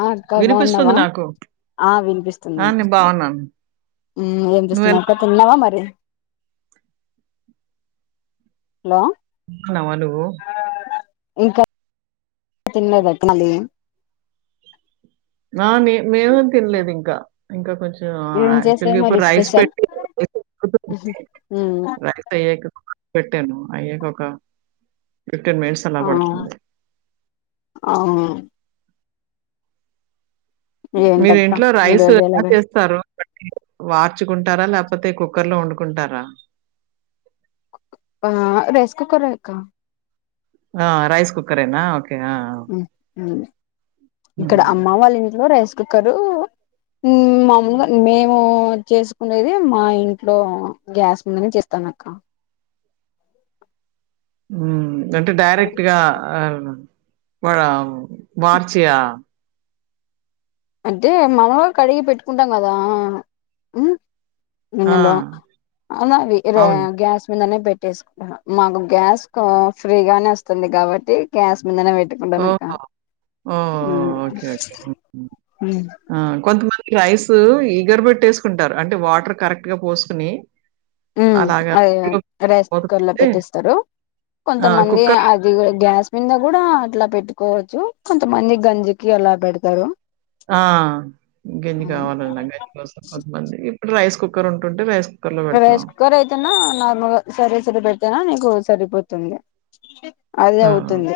ఆ అక్క వినిపిస్తుంది బాగున్నావా నాకు. ఆ వినిపిస్తుంది ఆ! నేను వినిపిస్తుంది బాగున్నాను. ఏంపిస్తున్నా నువ్వెలా అక్క తిన్నావా మరి హలో బాబునవా నువు ఇంకా థినాలెధు అక్క థినాలి ఆ! నే మేమేం తినలేదు ఇంకా. ఇంకా కొంచెం ఆహ్, ఏం చేశావ్ యాక్చువల్‌గా మరి ఇప్పుడు రైస్ స్పెషల్ పెట్టి రైస్ ఉడుకుతుంది. మ్మ్ రైస్ అయ్యాక పెట్టాను అయ్యాక ఒక ఫిఫ్టీన్ మినిట్స్ అలా ఆ పడుతుంది అవును మీరు ఏంటక్క ఇంట్లో ఈ రైస్ రోజు ఎలా గడిచింది చేస్తారు వార్చుకుంటారా లేకప పోతే కుక్కర్ లో వండుకుంటారా ఆ రైస్ కుక్కరే అక్క ఆ రైస్ కుక్కరేన ఒకే మ్మ్ మ్మ్ ఇక్కడ హ్మ్. అమ్మ వాళ్ళ ఇంట్లో రైస్ కుక్కరు ఉమ్ హ్మ్. మామలుగా మేము చేసుకునేది మా ఇంట్లో గ్యాస్ మిందనే చేస్తాను అక్క ఉ అంటే డైరెక్ట్ గా వా మార్చయా అంటే మనగా కడిగి పెట్టుకుంటాం కదా ఆ! ఎన్నలో ఆ! అ అవును. గ్యాస్ మీంద మాకు గ్యాస్ ఫ్రీగా వస్తుంది కాబట్టి గ్యాస్ మీదనేట్ ఎట్లాంటనక్క ఓహో! ఓహ్! ఓకే. ఓకే. ఆ కొంతమ రైస్ ఈగర పెెట్టేసుకుంటారు అంటే వాటర్ కరెక్ట్ గా పోసుకుని అదే రైస్ మూత కుక్కర్ లో పెడితే పెట్టిస్తారు ఆ! కొంతమంది కుక్కర్ అది గ్యాస్ నిన్న కూడా అట్లా పెట్టుకోవచ్చు కొంతమంది గంజికి అలా పెడతారు ఆ గింజి కావాలన్నా గంజి కోసం కొంతమంది ఇప్పుడు రైస్ కుకర్ కుక్కర్ ఉంటె వేస్ ప్రవేశకుర్ అయితేనా నార్మల్ సరే సర బ నా నీకు సరిపోతుంది అదే ఆ! అవుతుంది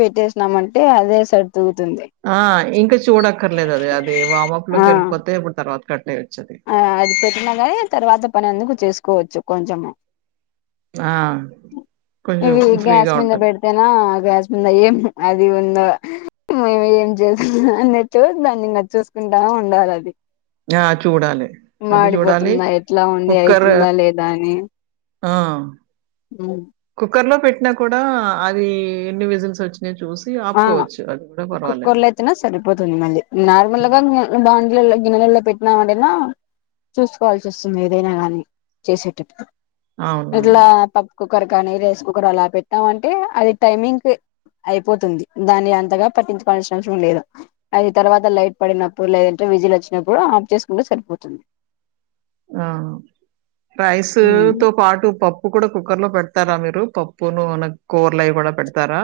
పెట్టే న్నామంటే అదే సడ్ ఆ ఇంకా చూడక్కర్లేదు అది అది వామప్ లోకి ఆ వెళ్ళిపోతే అప్పుడు తర్వాత్ కట్టే ఆ అది పెట్టిన కానీ తర్వాత పని అందుకు చేసు కోవచ్చు కొంచము ఆ! కొంచెం ఇవి గ్యాస్ ఫ్రీగా మీద ఉంటుంది. పెడుతేనా గ్యాస్ ఉంద ఏం అది ఉంద మేము ఏం చేస్తున్నా అన్నట్టు దాన్ని ఇంకా చూసుకుంటా ఉండాల అది ఆ చూడాలే మాడిపోతుందా ఎట్లా ఉంది కుక్కర్ అయితుందా లేదా అని ఆ అవ్ కుక్కర్ లో పెట్టినా కూడా అది ఎన్ని విజిల్స్ వచ్చి చూసి ఆపుకోవచ్చు అది కూడా పర్వాలేదు పోతుంది మళ్ళి హ్మ్. నార్మల్గా ఇంగ బాగున్ లల్లో గిన్నెల్లో పెట్టినాం అంటేనా చూసుకోవాల్సి వస్తుంది. ఏదైనా గాని చేసేటప్ అవునవును. ఎట్లా ప కుక్కర్ కానీ, రైస్ కుక్కర్ అలా పెట్టాం అంటే, అది టైమింగ్ అయిపో పోతుంది దాన్ని అంతగా పట్టించుకోల్సిన అవసరం లేదు. అది తర్వాత లైట్ పడినప్పుడు, లేదంటే విజిల్ వచ్చినప్పుడు, ఆఫ్ చేసుకుంటే సరిపోతుంది. ఆ రైస్ ఉమ్. తో పాటు పప్పు కూడా కుక్కర్ లో పెడ పెతారా మీరు పప్పును మన కూరలు అవి కూడా పెడతారా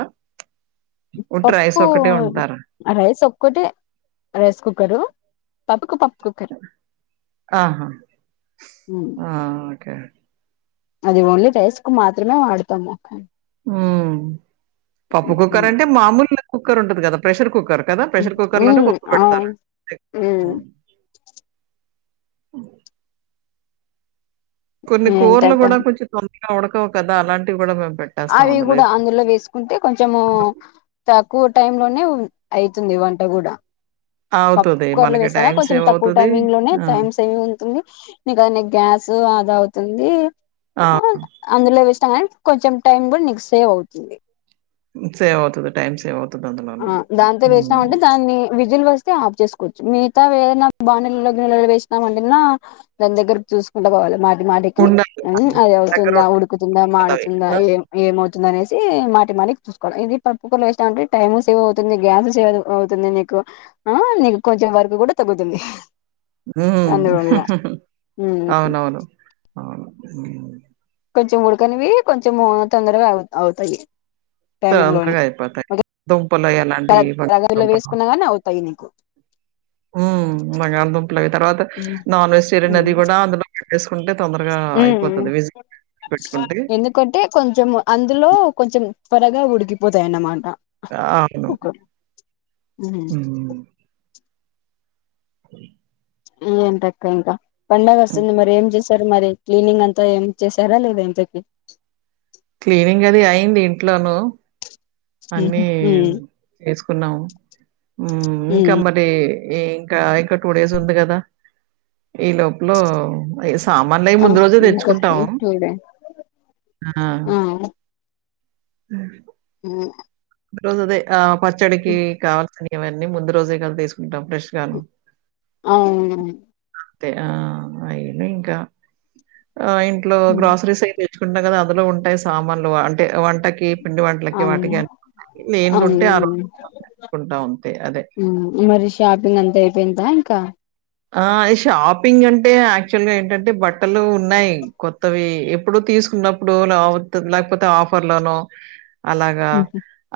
ఉట్టి రైస్ పప్పు ఒక్కటే వండుతారా? రైస్ ఒక్కటే రైస్ కుక్కరు పప్పుకు పప్ ఆహా ఉమ్. ఆ ఓకే అది ఓన్లీ రైస్ కు మాత్రమే వాడతాము హ్మ్. పప్పు కుక్కర ఉమ్. అంటే మామూలు కుక్కర్ ఉంటుంది కదా ప్రెష్ కుక్కర్ కదా! ప్రెషర్ ఉ కుక్కర్‌లోనే పప్పు అవు పెడతారు. ఉ అఓ కొన్ని కూరలు ఏంటంట కూడా కొంచెం తొం ఉడకవు కదా అలాంటివి కూడా మేము అవి కూడా అందులో వేసుకుంటే కొంచము కూ టైం లోనే అయితుంది వంట కూడా పప్పు అవుతది. కుక్కర్లోనే మనకి వేసానా టైం కొంచెం సేవ్ తక్కువ అవుతది. టైమింగ్ లోనే ఆ! టైమ్ సేవింగ్ ఉంటుంది. ఇక గ్యాస్ ఉ అద అవుతుంది ఆ! అ అందులో వత్యామ్ కొంచెం టైమ్ కూడా నీకు సేవ్ అవుతుంది సేవ్ అవుతది టైమ్ సేవ్ అవ ఆ దాంతో వేసినాం అంటే దాన్ని వి విజిల్స్ వస్తే ఆఫ్ చేసుకోవచ్చు మిగతావి ఏదైనా బా నెలలో వేసినా అన్నా దాని దగ్గర చూసుకుంట పోవాలి మా మాటికి ఉండాలి. అది అని దగ్గర అవుతుందా ఉడుకుతుందా, ఉండాలి మాడుతుందా కదవి. ఏమౌ అనేసి మాటి మాడికి చూసుకోవా ఇది పప్పు కల సండి టైమ్ సేవ్ అవుతుంది గ్యాస్ సేవ్ అవుతుంది నీకు ఆ నీకు కొంచెం వర్క్ కూడా తగ్గుతుంది హ్మ్మ్ అందువల్ల ఉమ్ అవునవును అవును కొంచెం ఉడుకనివి కొంచెం తొందరగా అవు అవుతాయి టైమింగ్ లోనే సంతగా అయిపోతాయి దుంపలు అవి అలాంటివి రగలో బళదుంపలు వేసుకున్నా గాని అవుతాయి నీకు బంగాళదుంపల అవి తర్వాత నాన్ వెజటేరి అది కూడా అందులో పెట్టేసుకుంటే తొందరగా హ్మ్మ్ అయిపోతది. విజిల్ పెట్టుకుంటే ఎందుకంటే కొంచెం అందులో కొంచెం త్వరగా ఉడికి పోతాయి అన్నమాట అవును ఉమ్మ్ కో ఏంటి అక్క ఇంకా పండగ వస్తుంది మరి ఏం చేస్తు సార్ మరి క్లీనింగ్ అంతా ఏం చేసారా లేదా ఇంతకి క్లీనింగ్ అది అయి్యంది ఇంట్లోనుూ అన్నీ వేసుకున్నాము ఇంకా మరి ఈ ఇంకా ఇంకా టూ డేస్ ఉంది కదా ఈ లోపలో సామాన్లు అయ్య ముందు రోజే ఇంకా తెచ్చుకుంటాము చూడే హ్మ్మ్ హ హ రోజు అదే ఆ పచ్చడికి కావల్సని ఇవన్నీ ముందు రోజే కలి తీసుకుంటాం ఫ్రెష్‌గాను. అవును ఆ అయిన ఇంకా ఆ ఇంట్లో గ్రాసరీస్ అయి తెచ్చుకుంటాం కదా అందులో ఉంటాయి సామాన్లు అంటే వంట వాంటకి పిండి వంటలకి అవును వాటికి లేనిదుంటే ఆ రోజు అవును తెచ్చుకుంటాం అంతే. అదే. మరి షాపింగ్ అంతా అయిపోయిందా ఇంకా ఆ షాపింగ్ అంటే యాక్చువల్గా ఏంటంటే బట్టలు ఉన్నాయి కొత్తవి ఎప్పుడు తీసుకున్నప్పుడు లేకపోతే ఆఫర్ లోన అలాగా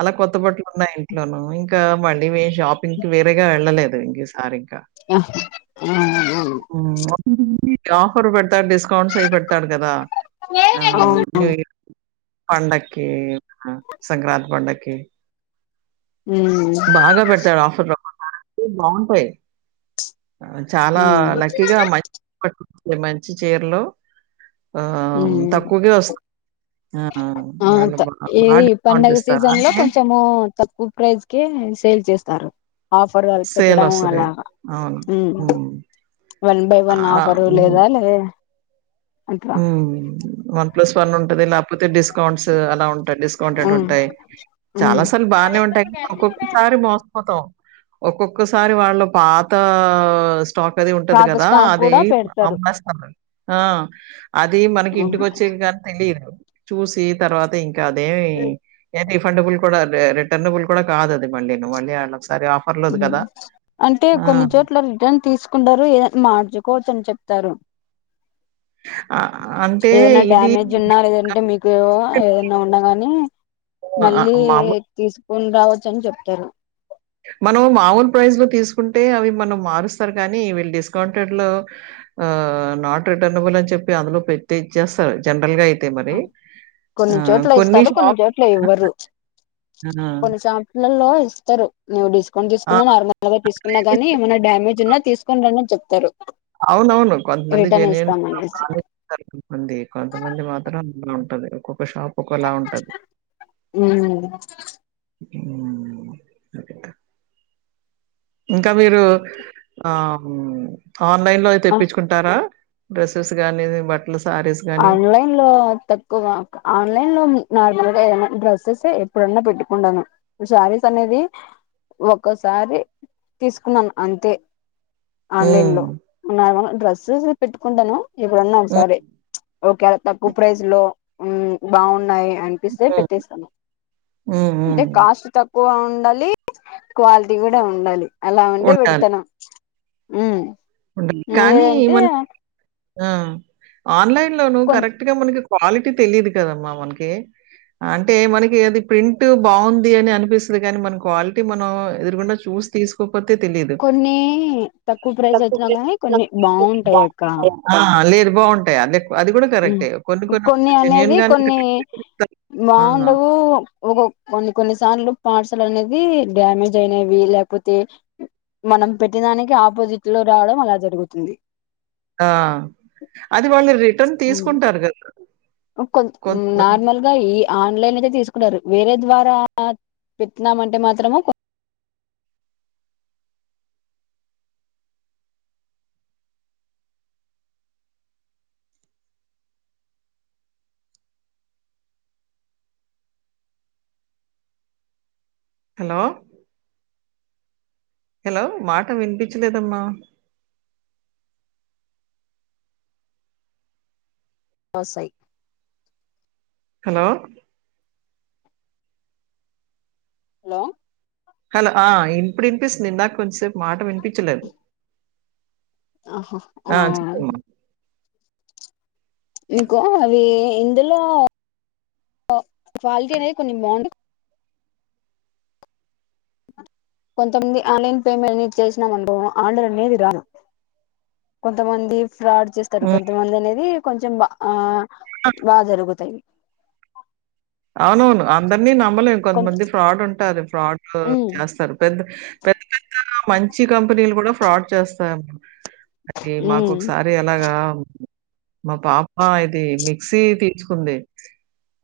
అలా కొత్త కొత్త బట్టలు ఇంట్లోను ఇంకా మళ్ళీ వే షాపింగ్ కి వేరేగా వెళ్ళలేదు ఇం సరింక ఆ రహురి పెట్ ఇంకా డిస్కౌంట్స్ అయి పెడతాడు కదా ఆ న్యూ ఇయర్ పండకి ఆ సంక్రాంతి పండకి ఉమ్ బాగా పెడతాడు ఆఫర్ లో ఏ బాగుంటాయి ఆ చాలా ఉమ్ లక్కీగా మం అవి మంచి చీరలు ఆ ఉమ్ తక్కువకె వస్ ఆ అంతే ఈ డిస్కౌంట్ పండగ ఇస్తారు. సీజన్ లో అంటే కొంచము తక్కువ ప్రైస్ కె సేల్ చేస్తారు ఆఫర్ అది పెట్టడం సేలొస్తది. అలాగా అవును. ఉ హ్మ్. వన్ బై వన్ ఆఫరు లేదా లే అట్లా ఊ వన్ ప్లస్ వన్ ఉంటది లేకపోతే డిస్కౌంట్స్ అలా ఉ డిస్కౌంటెడ్ ఉమ్ ఉంటాయి ఉమ్ చాలా సార్లు బాగానే ఉంటాయి ఒక్కొక్కసారి మోసపోతాం ఒక్కొక్కసారి వాళ్ళు పాత స్టాక్ అది ఉంటది పాత కదా స్టాక్ అది కూడా పెడతారు అమ్మస్తది ఆ అది మనకి ఉమ్, ఇంటికి వచ్చేగా కానీ తెలి ఏమో చూసి తర్వాత ఇంకా అదే ఏ రిఫండబుల్ కూడా అదే రిటర్నబుల్ కూడా కాదది మళ్ళీ ను మళ్ళీ ఆళ్ ఒ అంటే కొన్ని చోట్ల రిటర్న్ తీసుకుంటారు ఏ మార్చుకోవచ్చ అని చెప్ తరు ఆహ్, అంటే ఏదన్నా ఇది డ్యామేజ్ ఉన్నా లేదంటే మీకు ఏదనా ఉన్నా గాని ఆ! మళ్ళీ మామూలు తీసు న్ రావచ్చు అని చెప్తారు మనం మామూలు ప్రైస్ లో తీసుకుంటే అవి మనం మారుస్తారు కానీ వీళ్ళు డిస్కౌంటెడ్ లో నాట్ రిటర్నబుల్ అని చెప్పి అందులో పెద్దచ్చేస్తారు జనరల్ గా అ కొన్ని చోట్ల ఇస్తారు కొన్ని షాప్ చోట్ల ఇవ్వరు ఆ! కొన్ని సంట్లలో ఇస్తరు నోడిస్ కొన్ ఆ! తీకుకున్న నార్మల్ గా తీసుకున్నా గాని ఏమన్నా డామేజ్ ఉన్నా తీసుకుని రండని చెప్తారు అవును అవును కొంతమంది రిటర్న్ జెన్యూన్ ఇస్తామనేసి [unintelligible] కొంతమంది కొంతమంది మాత్రం భలే ఉంటది ఒక్కొక్క షాప్ ఒక్కోలా ఉంటది. మ్మ్ మ్మ్ సరే ఇంకా మీరు ఆహుం ఆన్లైన్ లోయి తెప్పించుకుంటారా డ్రెస్సెస్ గాని బట్ ఆన్లైన్ లో తక్కువ ఆన్లైన్ లోని నార్మల్ గా ఏమో డ్రెస్సెసే ఎప్పుడన్నా పెట్టుకుండాను, శారీస్ అనేది ఒకసారి తీసుకున్నాన్ అంతే. ఆన్లైన్ హ్మ్. లో ఉన్నావా డ్రెస్సెస్ పెట్టుకుంటాను హ్మ్. ఇవన్నోకసారి ఓకేళ తక్కువ ప్రైజ్ లో ఉమ్ బాగున్నాయి అనిపిస్తే హ్మ్. పెట్టేస్తాను హ్మ్. అంటే హ్మ్. కాస్ట్ తక్ కువ ఉండాలి క్వాలిటీ కూడా ఉండాలి అలా ఉండే వెడుతను ఉమ్ మ్మ్ కానీ మన్ ఆ ఆన్లైన్లోను కొ కరెక్ట్ గా మనకి క్వాలిటీ తెలియదు కదమ్మా మనకి, అంటే మనకి అది ప్రింట్ బాగుంది అని అనిపిస్తుంది కాని, మన క్వాలిటీ మనం ఎదురుగుండా చూసి తీసుకో కొన్ని తక్కువ ఫ్ర్ర ప్రై జ్ అయితున్నా గానీ కొన్ని బాగుంటాయి అక్క బావుంటాయ అన్ని హ్మ్ కొన్ని అనేది గానే కొన్ని కరెక్ట్‌గా ఇస్తారు. ఆ! బాగుండవు ఒక కొన్ని, కొన్నిసార్లు పార్సెల్ అనేది డ్యామేజ్ అయినవి లేకపోతే మనం పెట్టి దానికి ఆపోజిట్ లో రావడం అలా జరుగుతుంది. ఆ! అది వాళ్ళు రిటర్న్ తీసుకుంటారు గదా అకొం కొంతమంది నార్మల్ గా ఈ ఆన్లైన్ అయితే తీసుకుంటారు వేరే ద్వారా పెట్టినామంటే మాత్రము కొం హలో హలో మాట వినిపిచలేదమ్మా వొస్సయ్ హలో లో హలో ఆ ఇప్పుడు ఇనిపిస్తుంది ఇందాక కొంసేపు మాట విని పిచ్చలేదు అహ ఆ చెప్పమ్మా. నీకు అవి ఇందులో క్వాలిటీ అనేది కొంచం బావుంటుంది. కొంతమంది ఆన్లైన్ పేమెంట్ అనేది చేసినాం అనుకో ఆర్డర్ అనేది రాల కొంతమంది ఫ్రాడ్ చేస్తారు హ్మ్. కొంతమంది అనేది కొంచెం బా ఆ బా జరుగుతాయి. అవునవును అంద అన్ని నమ్మలేం కొంత కొంతమంది ఫ్రాడ్ ఉంటారు ఫ్రాడ్ ఉమ్ చేస్తారు పెద్ద [unintelligible] మంచి కంపెనీలు కూడా ఫ్రాడ్ చేస్తా అది మాకు ఉమ్ ఒకసారి ఎలాగా మా పాప ఇది మిక్సీ తీసుకుంది.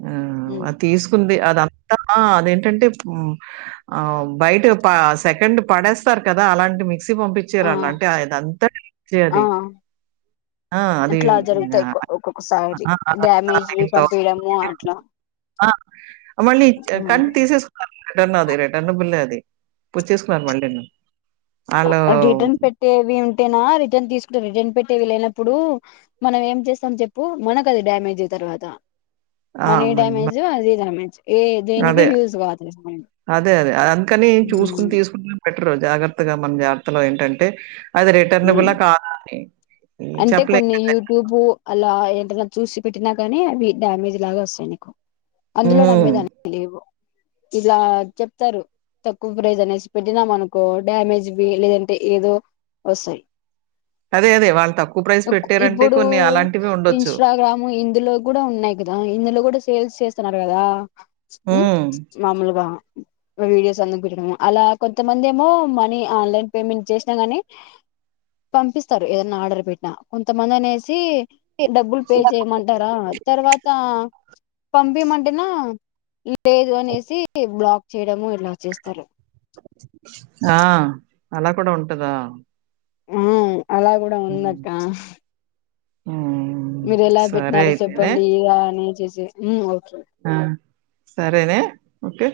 ఆ ఉమ్ అ తీసుకుంది అదంతా అదేంటంటే ఆ బయట ప సెకండ్ పడేస్తారు కదా అలాంటి మీ ఆ ఆ అది. ఆ! అట్లా అది జరుగుతాయి. ఒక్కొక్కసారి ఆ! అదంతా డ్యామేజ్లు అవుతూనే పంపీయడము ఉంది. అట్లా ఆ మళ్ళీ ఇచ్చారు ఉమ్ కానీ తీసేసుకున్నారు రిటర్న్ అది రిటర్న్ బిల్లే అది పుచ్చేసుకున్నారు మళ్ళీ రిటర్న్ పెట్టేవి ట్టేనా రిటర్న్ తీసుకుంటే రిటర్న్ పెట్టేది లేనప్పుడు మనం ఏం చేస్తాం చెప్పు మనకది డ్యామేజే తర్వాత ఆ! మనీ మన్ మ డ్యామేజు అది డ్యామేజ్ ఏ దేనికి అదే యూజ్ కాదు అదే అదే అందుకని చూసుకుని తీసుకుం జాగ్రత్తగా మన జాగ్రత్తలో ఏంటంటే అది హ్మ్ రిటర్నబులా కాదా అని అంటే చెప్పలేం కొన్ని కదండీ. యూట్యూబ్ అలా ఏంట చూసి పెట్టినా కానీ అవి డ్యామేజ్ లాగా వస్తాయి నీకు అందులో హ్మ్. నమ్మేదానికి లేవు ఇలా చెప్తారు తక్కువ ప్రైజ్ అనేసి పెట్టినాం అనుకో డ్యామేజ్ ది లేదంటే ఏదో వస్తాయి అదే. అదే. వాళ్ళు తక్కువ ప్రైస్ పెట్టారంటే ఇప్పుడు కొన్ని అలాంటివి ఉండొచ్చు. ఇన్స్టాగ్రామ్ ఇందులో కూడా ఉన్నాయి కదా ఇందులో కూడా సేల్స్ చేస్తున్నారు గదా హ్మ్ మాముూలుగా వీడియోస్ అందు పెట్టడము అలా కొంతమంది ఏమో మనీ ఆన్లైన్ పేమెంట్ చేసినా గానీ పంపిస్తారు ఏదన్నా ఆర్డర్ పెట్టినా కొంతమంది అనేసి డబ్బులు పే చేయమంటారా తర్వాత పంపీయమంటేనా లేదు అనేసి బ్లాక్ చేయడము ఇలా చేస్తారు ఆ అలా కూడా ఉంటదా ఉలొ అలా కూడా హ్మ్. ఉందాక్క హ్మ్. మీరు ఎలా సరే పెట్టినారో అయితేనే. చెప్పండి ఇడ అని చేస్తు మ్మ్ ఓకే ఆ సరేగ ఓకే